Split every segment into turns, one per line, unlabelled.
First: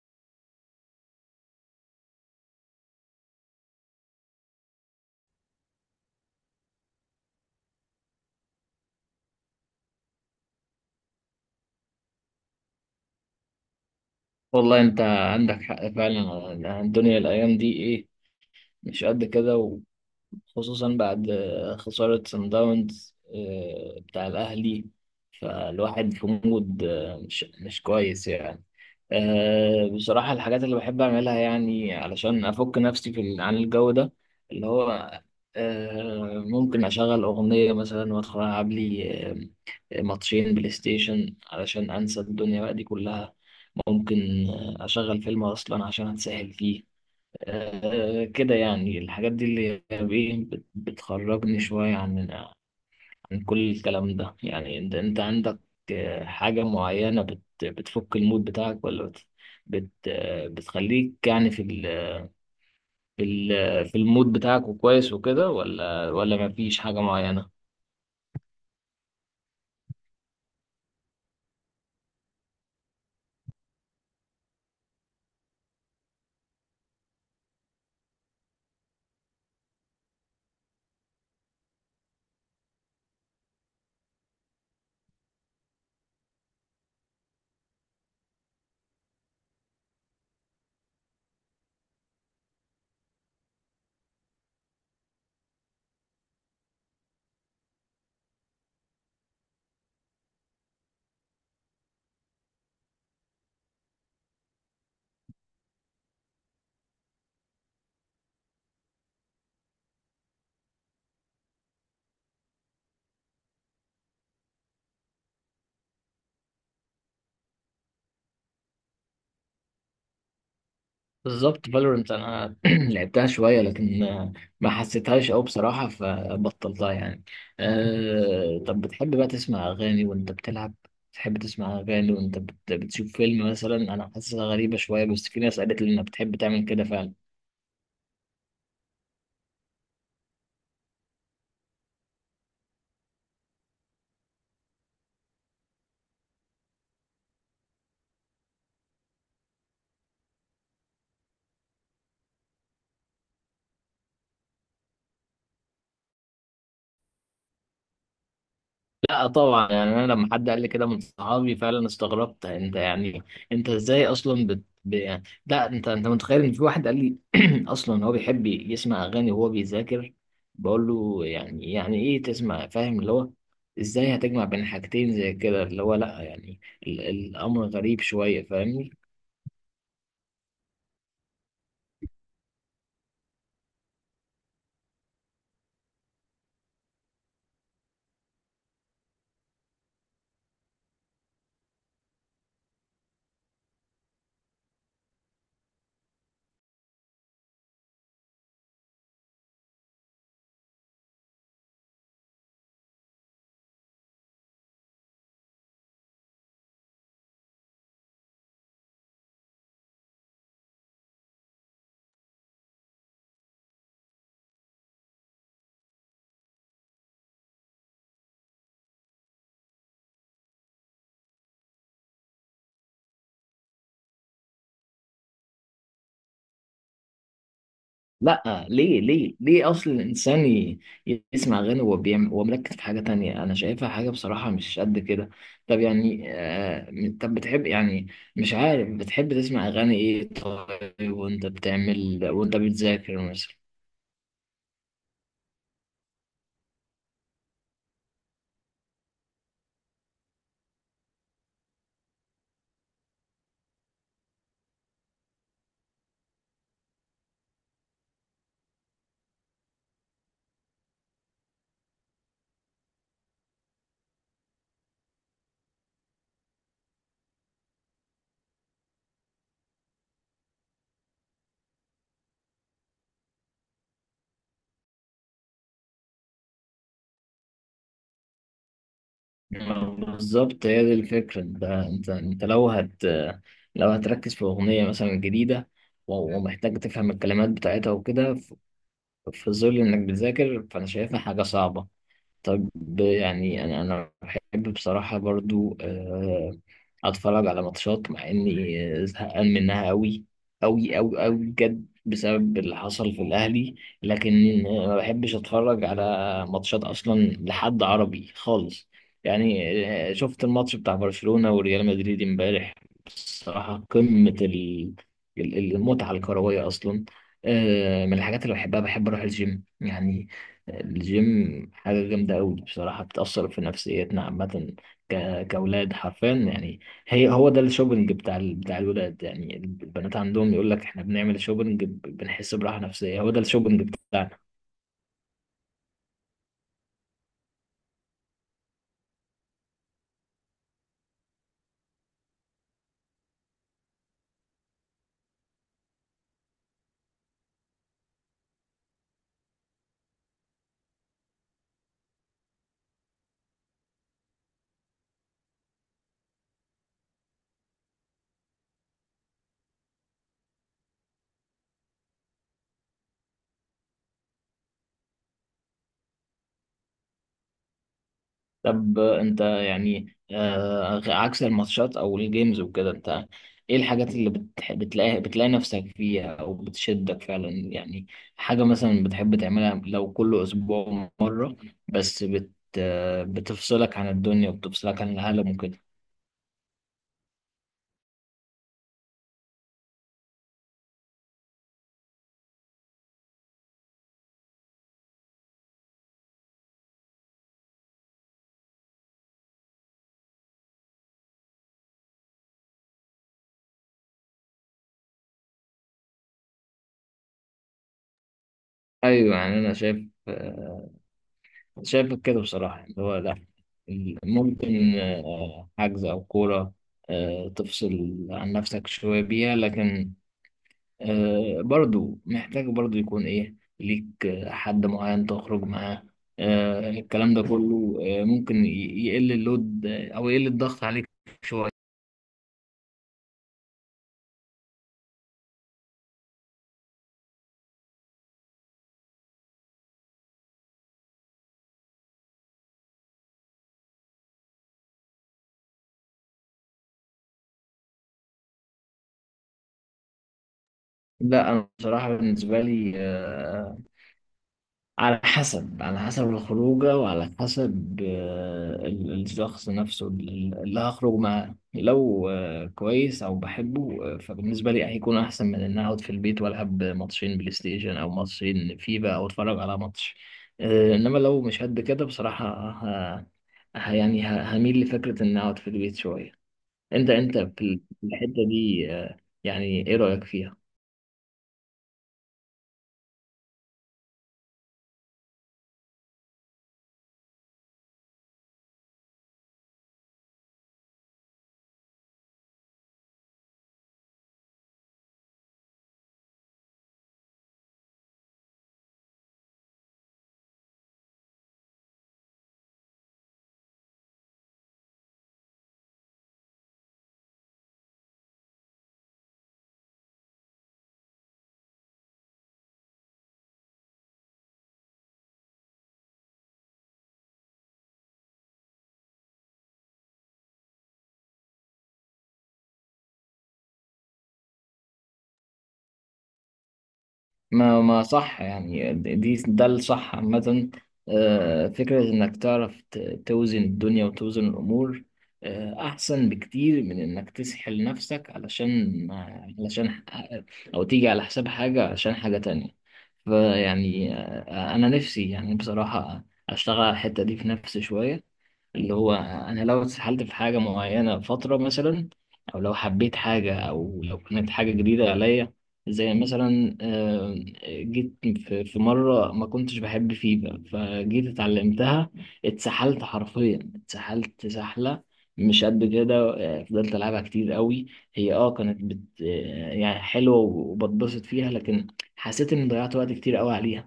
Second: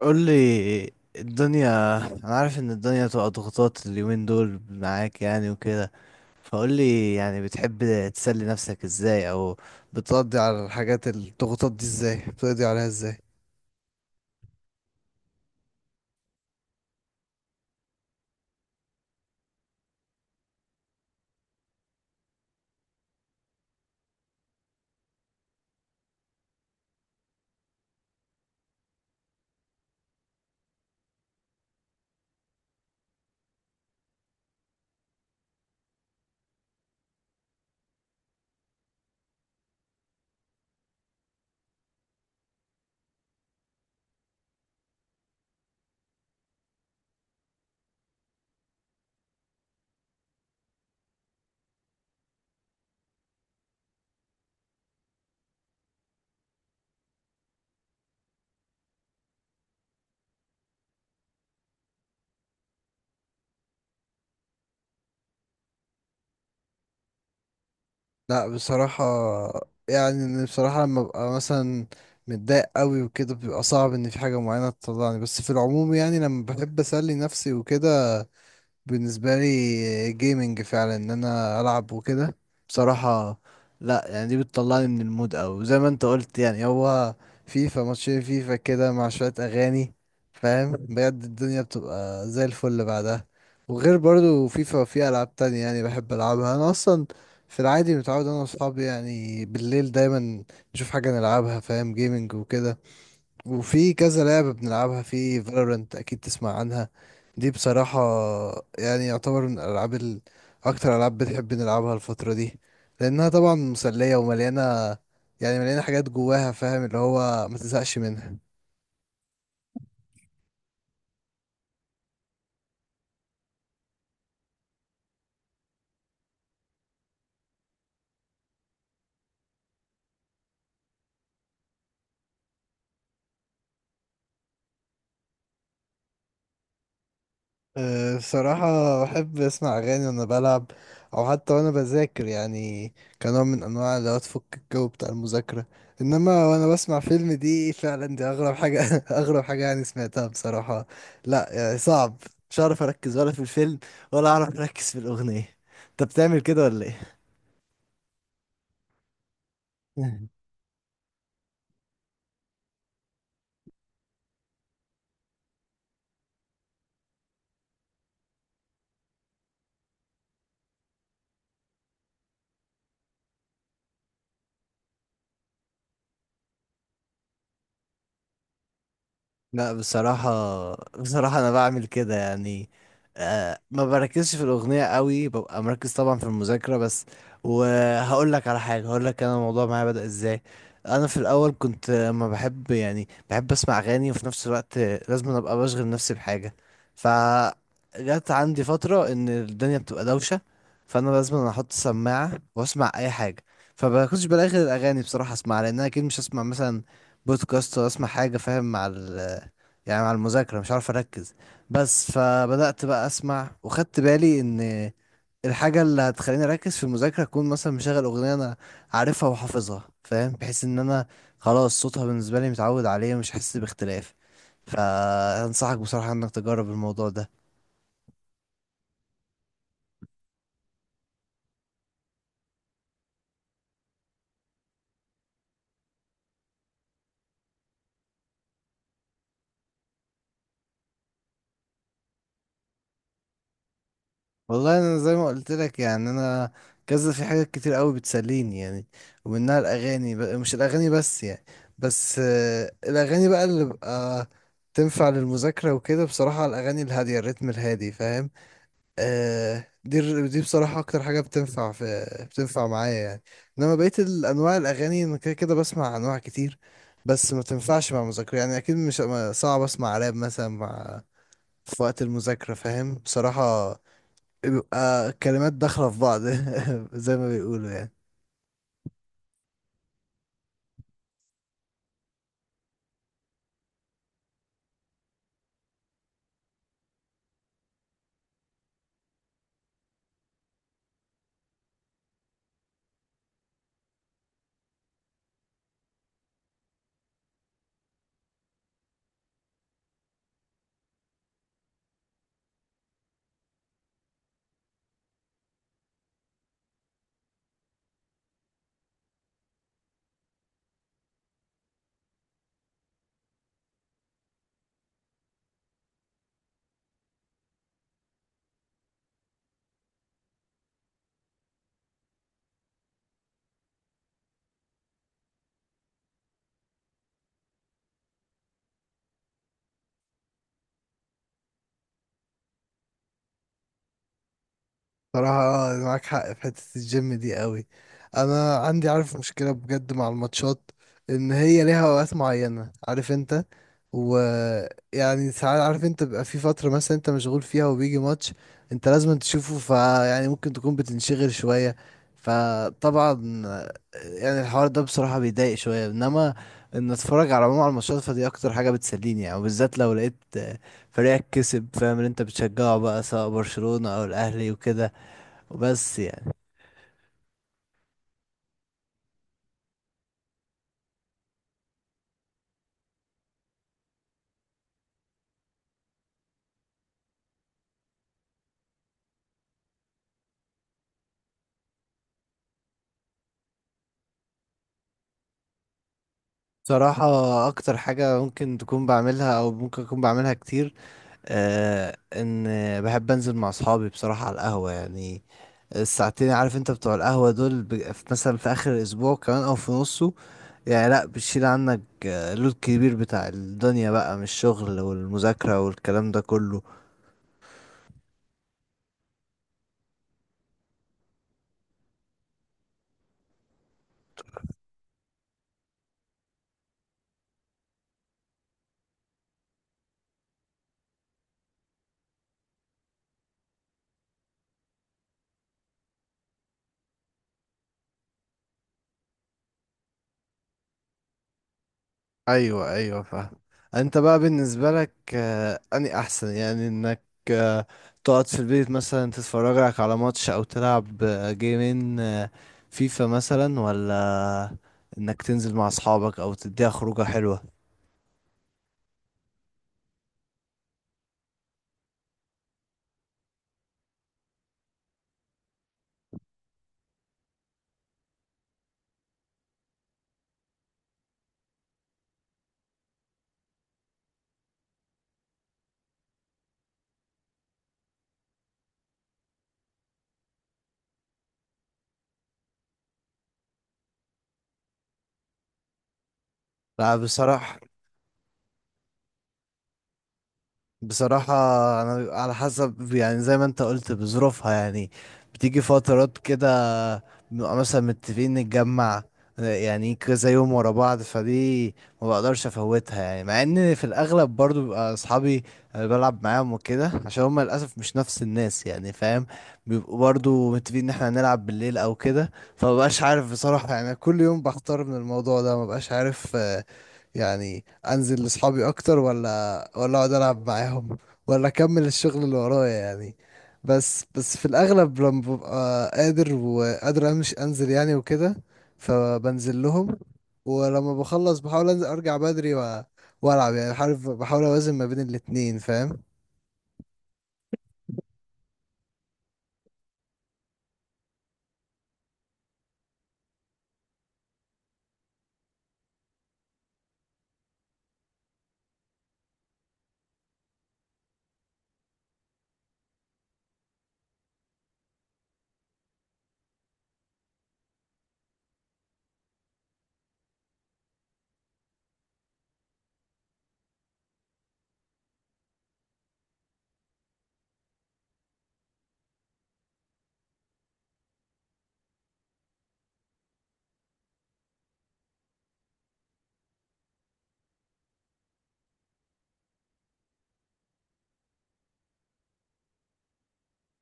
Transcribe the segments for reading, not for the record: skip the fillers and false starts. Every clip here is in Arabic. قول لي الدنيا. انا عارف ان الدنيا تبقى ضغوطات اليومين دول معاك يعني وكده. فقول لي يعني بتحب تسلي نفسك ازاي، او بتقضي على الحاجات الضغوطات دي ازاي، بتقضي عليها ازاي؟
والله انت عندك حق فعلا، الدنيا الايام دي ايه مش قد كده. خصوصا بعد خسارة سان داونز بتاع الأهلي. فالواحد في مود مش كويس يعني. بصراحة، الحاجات اللي بحب أعملها يعني علشان أفك نفسي عن الجو ده. اللي هو ممكن أشغل أغنية مثلا وأدخل ألعب لي ماتشين بلاي ستيشن علشان أنسى الدنيا بقى دي كلها. ممكن أشغل فيلم أصلا عشان أتسهل فيه. كده يعني، الحاجات دي اللي هي إيه بتخرجني شوية عن كل الكلام ده. يعني انت عندك حاجة معينة بتفك المود بتاعك، ولا بت بت آه، بتخليك يعني في المود بتاعك وكويس وكده، ولا مفيش حاجة معينة؟
لا بصراحة، يعني إن بصراحة لما ببقى مثلا متضايق قوي وكده بيبقى صعب ان في حاجة معينة تطلعني، بس في العموم يعني لما بحب اسلي نفسي وكده، بالنسبة لي جيمنج فعلا، ان انا العب وكده بصراحة. لا يعني دي بتطلعني من المود، او زي ما انت قلت يعني هو فيفا ماتشين فيفا كده مع شوية اغاني، فاهم، بجد الدنيا بتبقى زي الفل بعدها. وغير برضو فيفا في العاب تانية يعني بحب العبها انا اصلا، في العادي متعود انا واصحابي يعني بالليل دايما نشوف حاجة نلعبها، فاهم، جيمنج وكده. وفي كذا لعبة بنلعبها، في فالورنت أكيد تسمع عنها، دي بصراحة يعني يعتبر من الألعاب ال... أكتر ألعاب بنحب نلعبها الفترة دي، لأنها طبعا مسلية ومليانة، يعني مليانة حاجات جواها، فاهم، اللي هو ما تزهقش منها.
بالظبط. فالورنت انا لعبتها شويه، لكن ما حسيتهاش قوي بصراحه فبطلتها يعني. طب بتحب بقى تسمع اغاني وانت بتلعب؟ بتحب تسمع اغاني وانت بتشوف فيلم مثلا؟ انا حاسسها غريبه شويه، بس في ناس قالت لي انها بتحب تعمل كده.
بصراحة بحب أسمع أغاني وأنا بلعب، أو حتى وأنا بذاكر يعني، كنوع من أنواع اللي هو تفك الجو بتاع المذاكرة. إنما وأنا بسمع فيلم، دي فعلا دي أغرب حاجة أغرب حاجة يعني سمعتها بصراحة. لا يعني صعب، مش هعرف أركز ولا في الفيلم، ولا أعرف أركز في الأغنية. أنت بتعمل كده ولا إيه؟
لا طبعا، يعني انا لما حد قال لي كده من صحابي فعلا استغربت. انت يعني، انت ازاي اصلا يعني، لا انت متخيل ان في واحد قال لي اصلا هو بيحب يسمع اغاني وهو بيذاكر؟ بقول له يعني يعني ايه تسمع، فاهم اللي هو، ازاي هتجمع بين حاجتين زي كده؟ اللي هو لا يعني الامر غريب شويه فاهمني.
لا بصراحة، بصراحة أنا بعمل كده يعني. ما بركزش في الأغنية قوي، ببقى مركز طبعا في المذاكرة بس. وهقول لك على حاجة، هقول لك أنا الموضوع معايا بدأ إزاي. أنا في الأول كنت ما بحب، يعني بحب أسمع أغاني وفي نفس الوقت لازم أنا أبقى بشغل نفسي بحاجة. فجت عندي فترة إن الدنيا بتبقى دوشة، فأنا لازم أنا أحط سماعة وأسمع أي حاجة. فبكنتش بلاقي غير الأغاني بصراحة أسمعها، لأن أنا أكيد مش هسمع مثلا بودكاست، ولا أسمع حاجة فاهم مع ال، يعني مع المذاكرة مش عارف أركز. بس فبدأت بقى أسمع وخدت بالي إن الحاجة اللي هتخليني أركز في المذاكرة أكون مثلا مشغل أغنية أنا عارفها وحافظها، فاهم، بحيث إن أنا خلاص صوتها بالنسبة لي متعود عليه ومش حاسس باختلاف. فأنصحك بصراحة إنك تجرب الموضوع ده.
لا، ليه ليه ليه؟ اصل الانسان يسمع اغاني وهو بيعمل وهو مركز في حاجه تانية، انا شايفها حاجه بصراحه مش قد كده. طب يعني طب بتحب يعني، مش عارف، بتحب تسمع اغاني ايه طيب وانت بتعمل وانت بتذاكر مثلا؟
والله انا زي ما قلت لك يعني، انا كذا في حاجات كتير قوي بتسليني يعني، ومنها الاغاني، مش الاغاني بس يعني، بس الاغاني بقى اللي بقى تنفع للمذاكره وكده، بصراحه الاغاني الهاديه، الريتم الهادي فاهم. آه دي دي بصراحه اكتر حاجه بتنفع معايا يعني. انما بقيت الانواع الاغاني انا كده كده بسمع انواع كتير، بس ما تنفعش مع مذاكره، يعني اكيد مش صعب اسمع راب مثلا مع، في وقت المذاكره فاهم بصراحه، بيبقى كلمات داخلة في بعض زي ما بيقولوا يعني.
بالظبط، هي دي الفكره. انت لو هتركز في اغنيه مثلا جديده ومحتاج تفهم الكلمات بتاعتها وكده في ظل انك بتذاكر، فانا شايفها حاجه صعبه. طب يعني انا بحب بصراحه برضو اتفرج على ماتشات، مع اني زهقان منها قوي قوي قوي قوي بجد بسبب اللي حصل في الاهلي. لكن ما بحبش اتفرج على ماتشات اصلا لحد عربي خالص يعني. شفت الماتش بتاع برشلونه وريال مدريد امبارح. بصراحه قمه المتعه الكرويه اصلا. من الحاجات اللي بحبها، بحب اروح الجيم يعني. الجيم حاجة جامدة أوي بصراحة، بتأثر في نفسيتنا عامة كأولاد حرفيا يعني. هو ده الشوبينج بتاع بتاع الولاد. يعني البنات عندهم يقول لك إحنا بنعمل شوبينج، بنحس براحة نفسية. هو ده الشوبينج بتاعنا.
صراحة معاك حق في حتة الجيم دي قوي. انا عندي عارف مشكلة بجد مع الماتشات، ان هي ليها اوقات معينة عارف انت، ويعني ساعات عارف انت بيبقى في فترة مثلا انت مشغول فيها وبيجي ماتش انت لازم تشوفه، فيعني ممكن تكون بتنشغل شوية. فطبعا يعني الحوار ده بصراحة بيضايق شوية، انما ان اتفرج على العموم على الماتشات، فدي اكتر حاجة بتسليني يعني، وبالذات لو لقيت فريقك كسب، فاهم، اللي انت بتشجعه بقى، سواء برشلونة او الاهلي وكده، وبس يعني.
طب انت يعني عكس الماتشات او الجيمز وكده، انت ايه الحاجات اللي بتلاقي نفسك فيها او بتشدك فعلا يعني؟ حاجة مثلا بتحب تعملها لو كل اسبوع مرة، بس بت... آه، بتفصلك عن الدنيا وبتفصلك عن العالم وكده.
صراحة أكتر حاجة ممكن تكون بعملها، أو ممكن أكون بعملها كتير، آه إن بحب أنزل مع أصحابي بصراحة على القهوة يعني، الساعتين عارف أنت بتوع القهوة دول، مثلا في آخر الأسبوع كمان أو في نصه، يعني لأ بتشيل عنك اللود كبير بتاع الدنيا بقى، من الشغل والمذاكرة والكلام ده كله.
ايوه، يعني انا شايف كده بصراحة، اللي هو لا. ممكن حجز او كورة تفصل عن نفسك شوية بيها، لكن برضو محتاج برضو يكون ايه ليك حد معين تخرج معاه. الكلام ده كله ممكن يقل اللود او يقل الضغط عليك شوية.
ايوه، ايوه فاهم. انت بقى بالنسبه لك اني احسن يعني، انك آه، تقعد في البيت مثلا تتفرج لك على ماتش، او تلعب جيمين فيفا مثلا، ولا انك تنزل مع اصحابك او تديها خروجه حلوه؟
لا انا بصراحة، بالنسبة لي على حسب الخروجة وعلى حسب الشخص نفسه، اللي هخرج معاه. لو كويس أو بحبه فبالنسبة لي هيكون أحسن من إن أقعد في البيت وألعب ماتشين بلاي ستيشن أو ماتشين فيفا أو أتفرج على ماتش. إنما لو مش قد كده بصراحة، ه... يعني هميل لفكرة إن أقعد في البيت شوية.
لا
أنت
بصراحه،
في الحتة دي يعني إيه رأيك فيها؟
بصراحة أنا على حسب يعني زي ما أنت قلت بظروفها يعني. بتيجي فترات كده بنبقى مثلا متفقين نتجمع، يعني كذا يوم ورا بعض، فدي ما بقدرش أفوتها، يعني مع إن في الأغلب برضو بيبقى أصحابي اللي بلعب معاهم وكده عشان هما للأسف مش نفس الناس يعني فاهم، بيبقوا برضو متفقين إن إحنا هنلعب بالليل أو كده. فمبقاش عارف بصراحة، يعني كل يوم بحتار من الموضوع ده مبقاش عارف، يعني انزل لاصحابي اكتر ولا اقعد العب معاهم، ولا اكمل الشغل اللي ورايا يعني. بس في الاغلب لما ببقى قادر وقادر امشي، انزل يعني وكده، فبنزل لهم. ولما بخلص بحاول انزل ارجع بدري و... والعب يعني، بحاول اوازن ما بين الاتنين فاهم.
ما صح يعني، ده الصح عامة. فكرة إنك تعرف توزن الدنيا وتوزن الأمور أحسن بكتير من إنك تسحل نفسك، علشان أو تيجي على حساب حاجة عشان حاجة تانية. فيعني أنا نفسي يعني بصراحة أشتغل على الحتة دي في نفسي شوية. اللي هو انا لو اتسحلت في حاجه معينه فتره مثلا، او لو حبيت حاجه، او لو كانت حاجه جديده عليا، زي مثلا جيت في مره ما كنتش بحب فيفا، فجيت اتعلمتها. اتسحلت حرفيا، اتسحلت سحله مش قد كده. فضلت العبها كتير قوي. هي كانت بت آه، يعني حلوه وبتبسط فيها، لكن حسيت اني ضيعت وقت كتير قوي عليها.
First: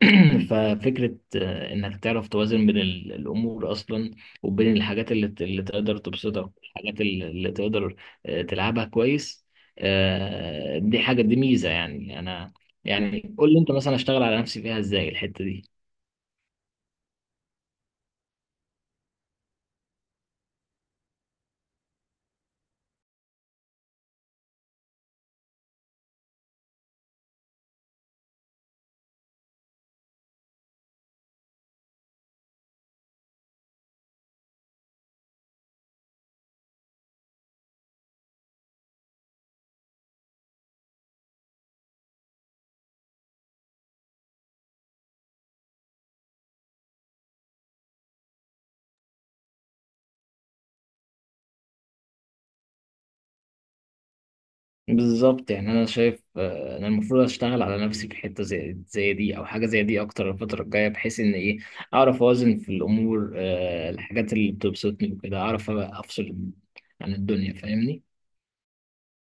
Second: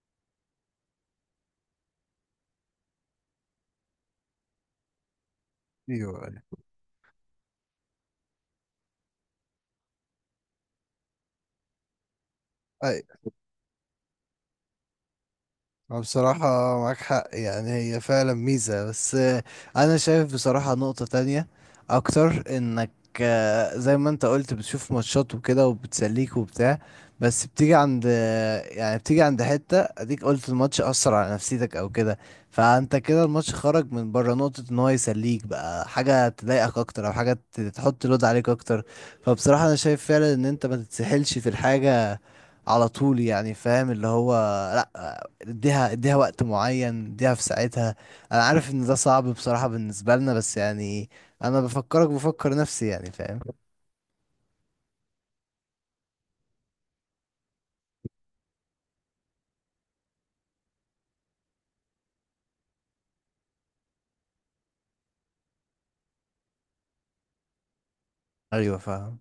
ففكرة إنك تعرف توازن بين الأمور أصلا، وبين الحاجات اللي تقدر
ايوه.
تبسطك، الحاجات اللي تقدر تلعبها كويس. دي حاجة، دي ميزة يعني. أنا يعني قول لي أنت مثلا أشتغل على نفسي فيها إزاي الحتة دي؟
أه بصراحة معاك حق يعني، هي فعلا ميزة، بس أنا شايف بصراحة نقطة تانية أكتر. إنك زي ما أنت قلت بتشوف ماتشات وكده وبتسليك وبتاع، بس بتيجي عند يعني بتيجي عند حتة أديك قلت الماتش أثر على نفسيتك أو كده. فأنت كده الماتش خرج من بره نقطة إن هو يسليك بقى، حاجة تضايقك أكتر، أو حاجة تحط لود عليك أكتر. فبصراحة أنا شايف فعلا إن أنت ما تتسحلش في الحاجة على طول يعني، فاهم، اللي هو لأ، اديها اديها وقت معين، اديها في ساعتها. انا عارف ان ده صعب بصراحة بالنسبة لنا بس يعني، انا بفكرك بفكر نفسي يعني فاهم.
بالظبط، يعني أنا شايف أنا المفروض أشتغل على نفسي في حتة زي دي أو حاجة زي دي أكتر الفترة الجاية، بحيث إن إيه، أعرف أوازن في الأمور. الحاجات اللي بتبسطني وكده أعرف أبقى أفصل عن الدنيا، فاهمني.
ايوه فاهم.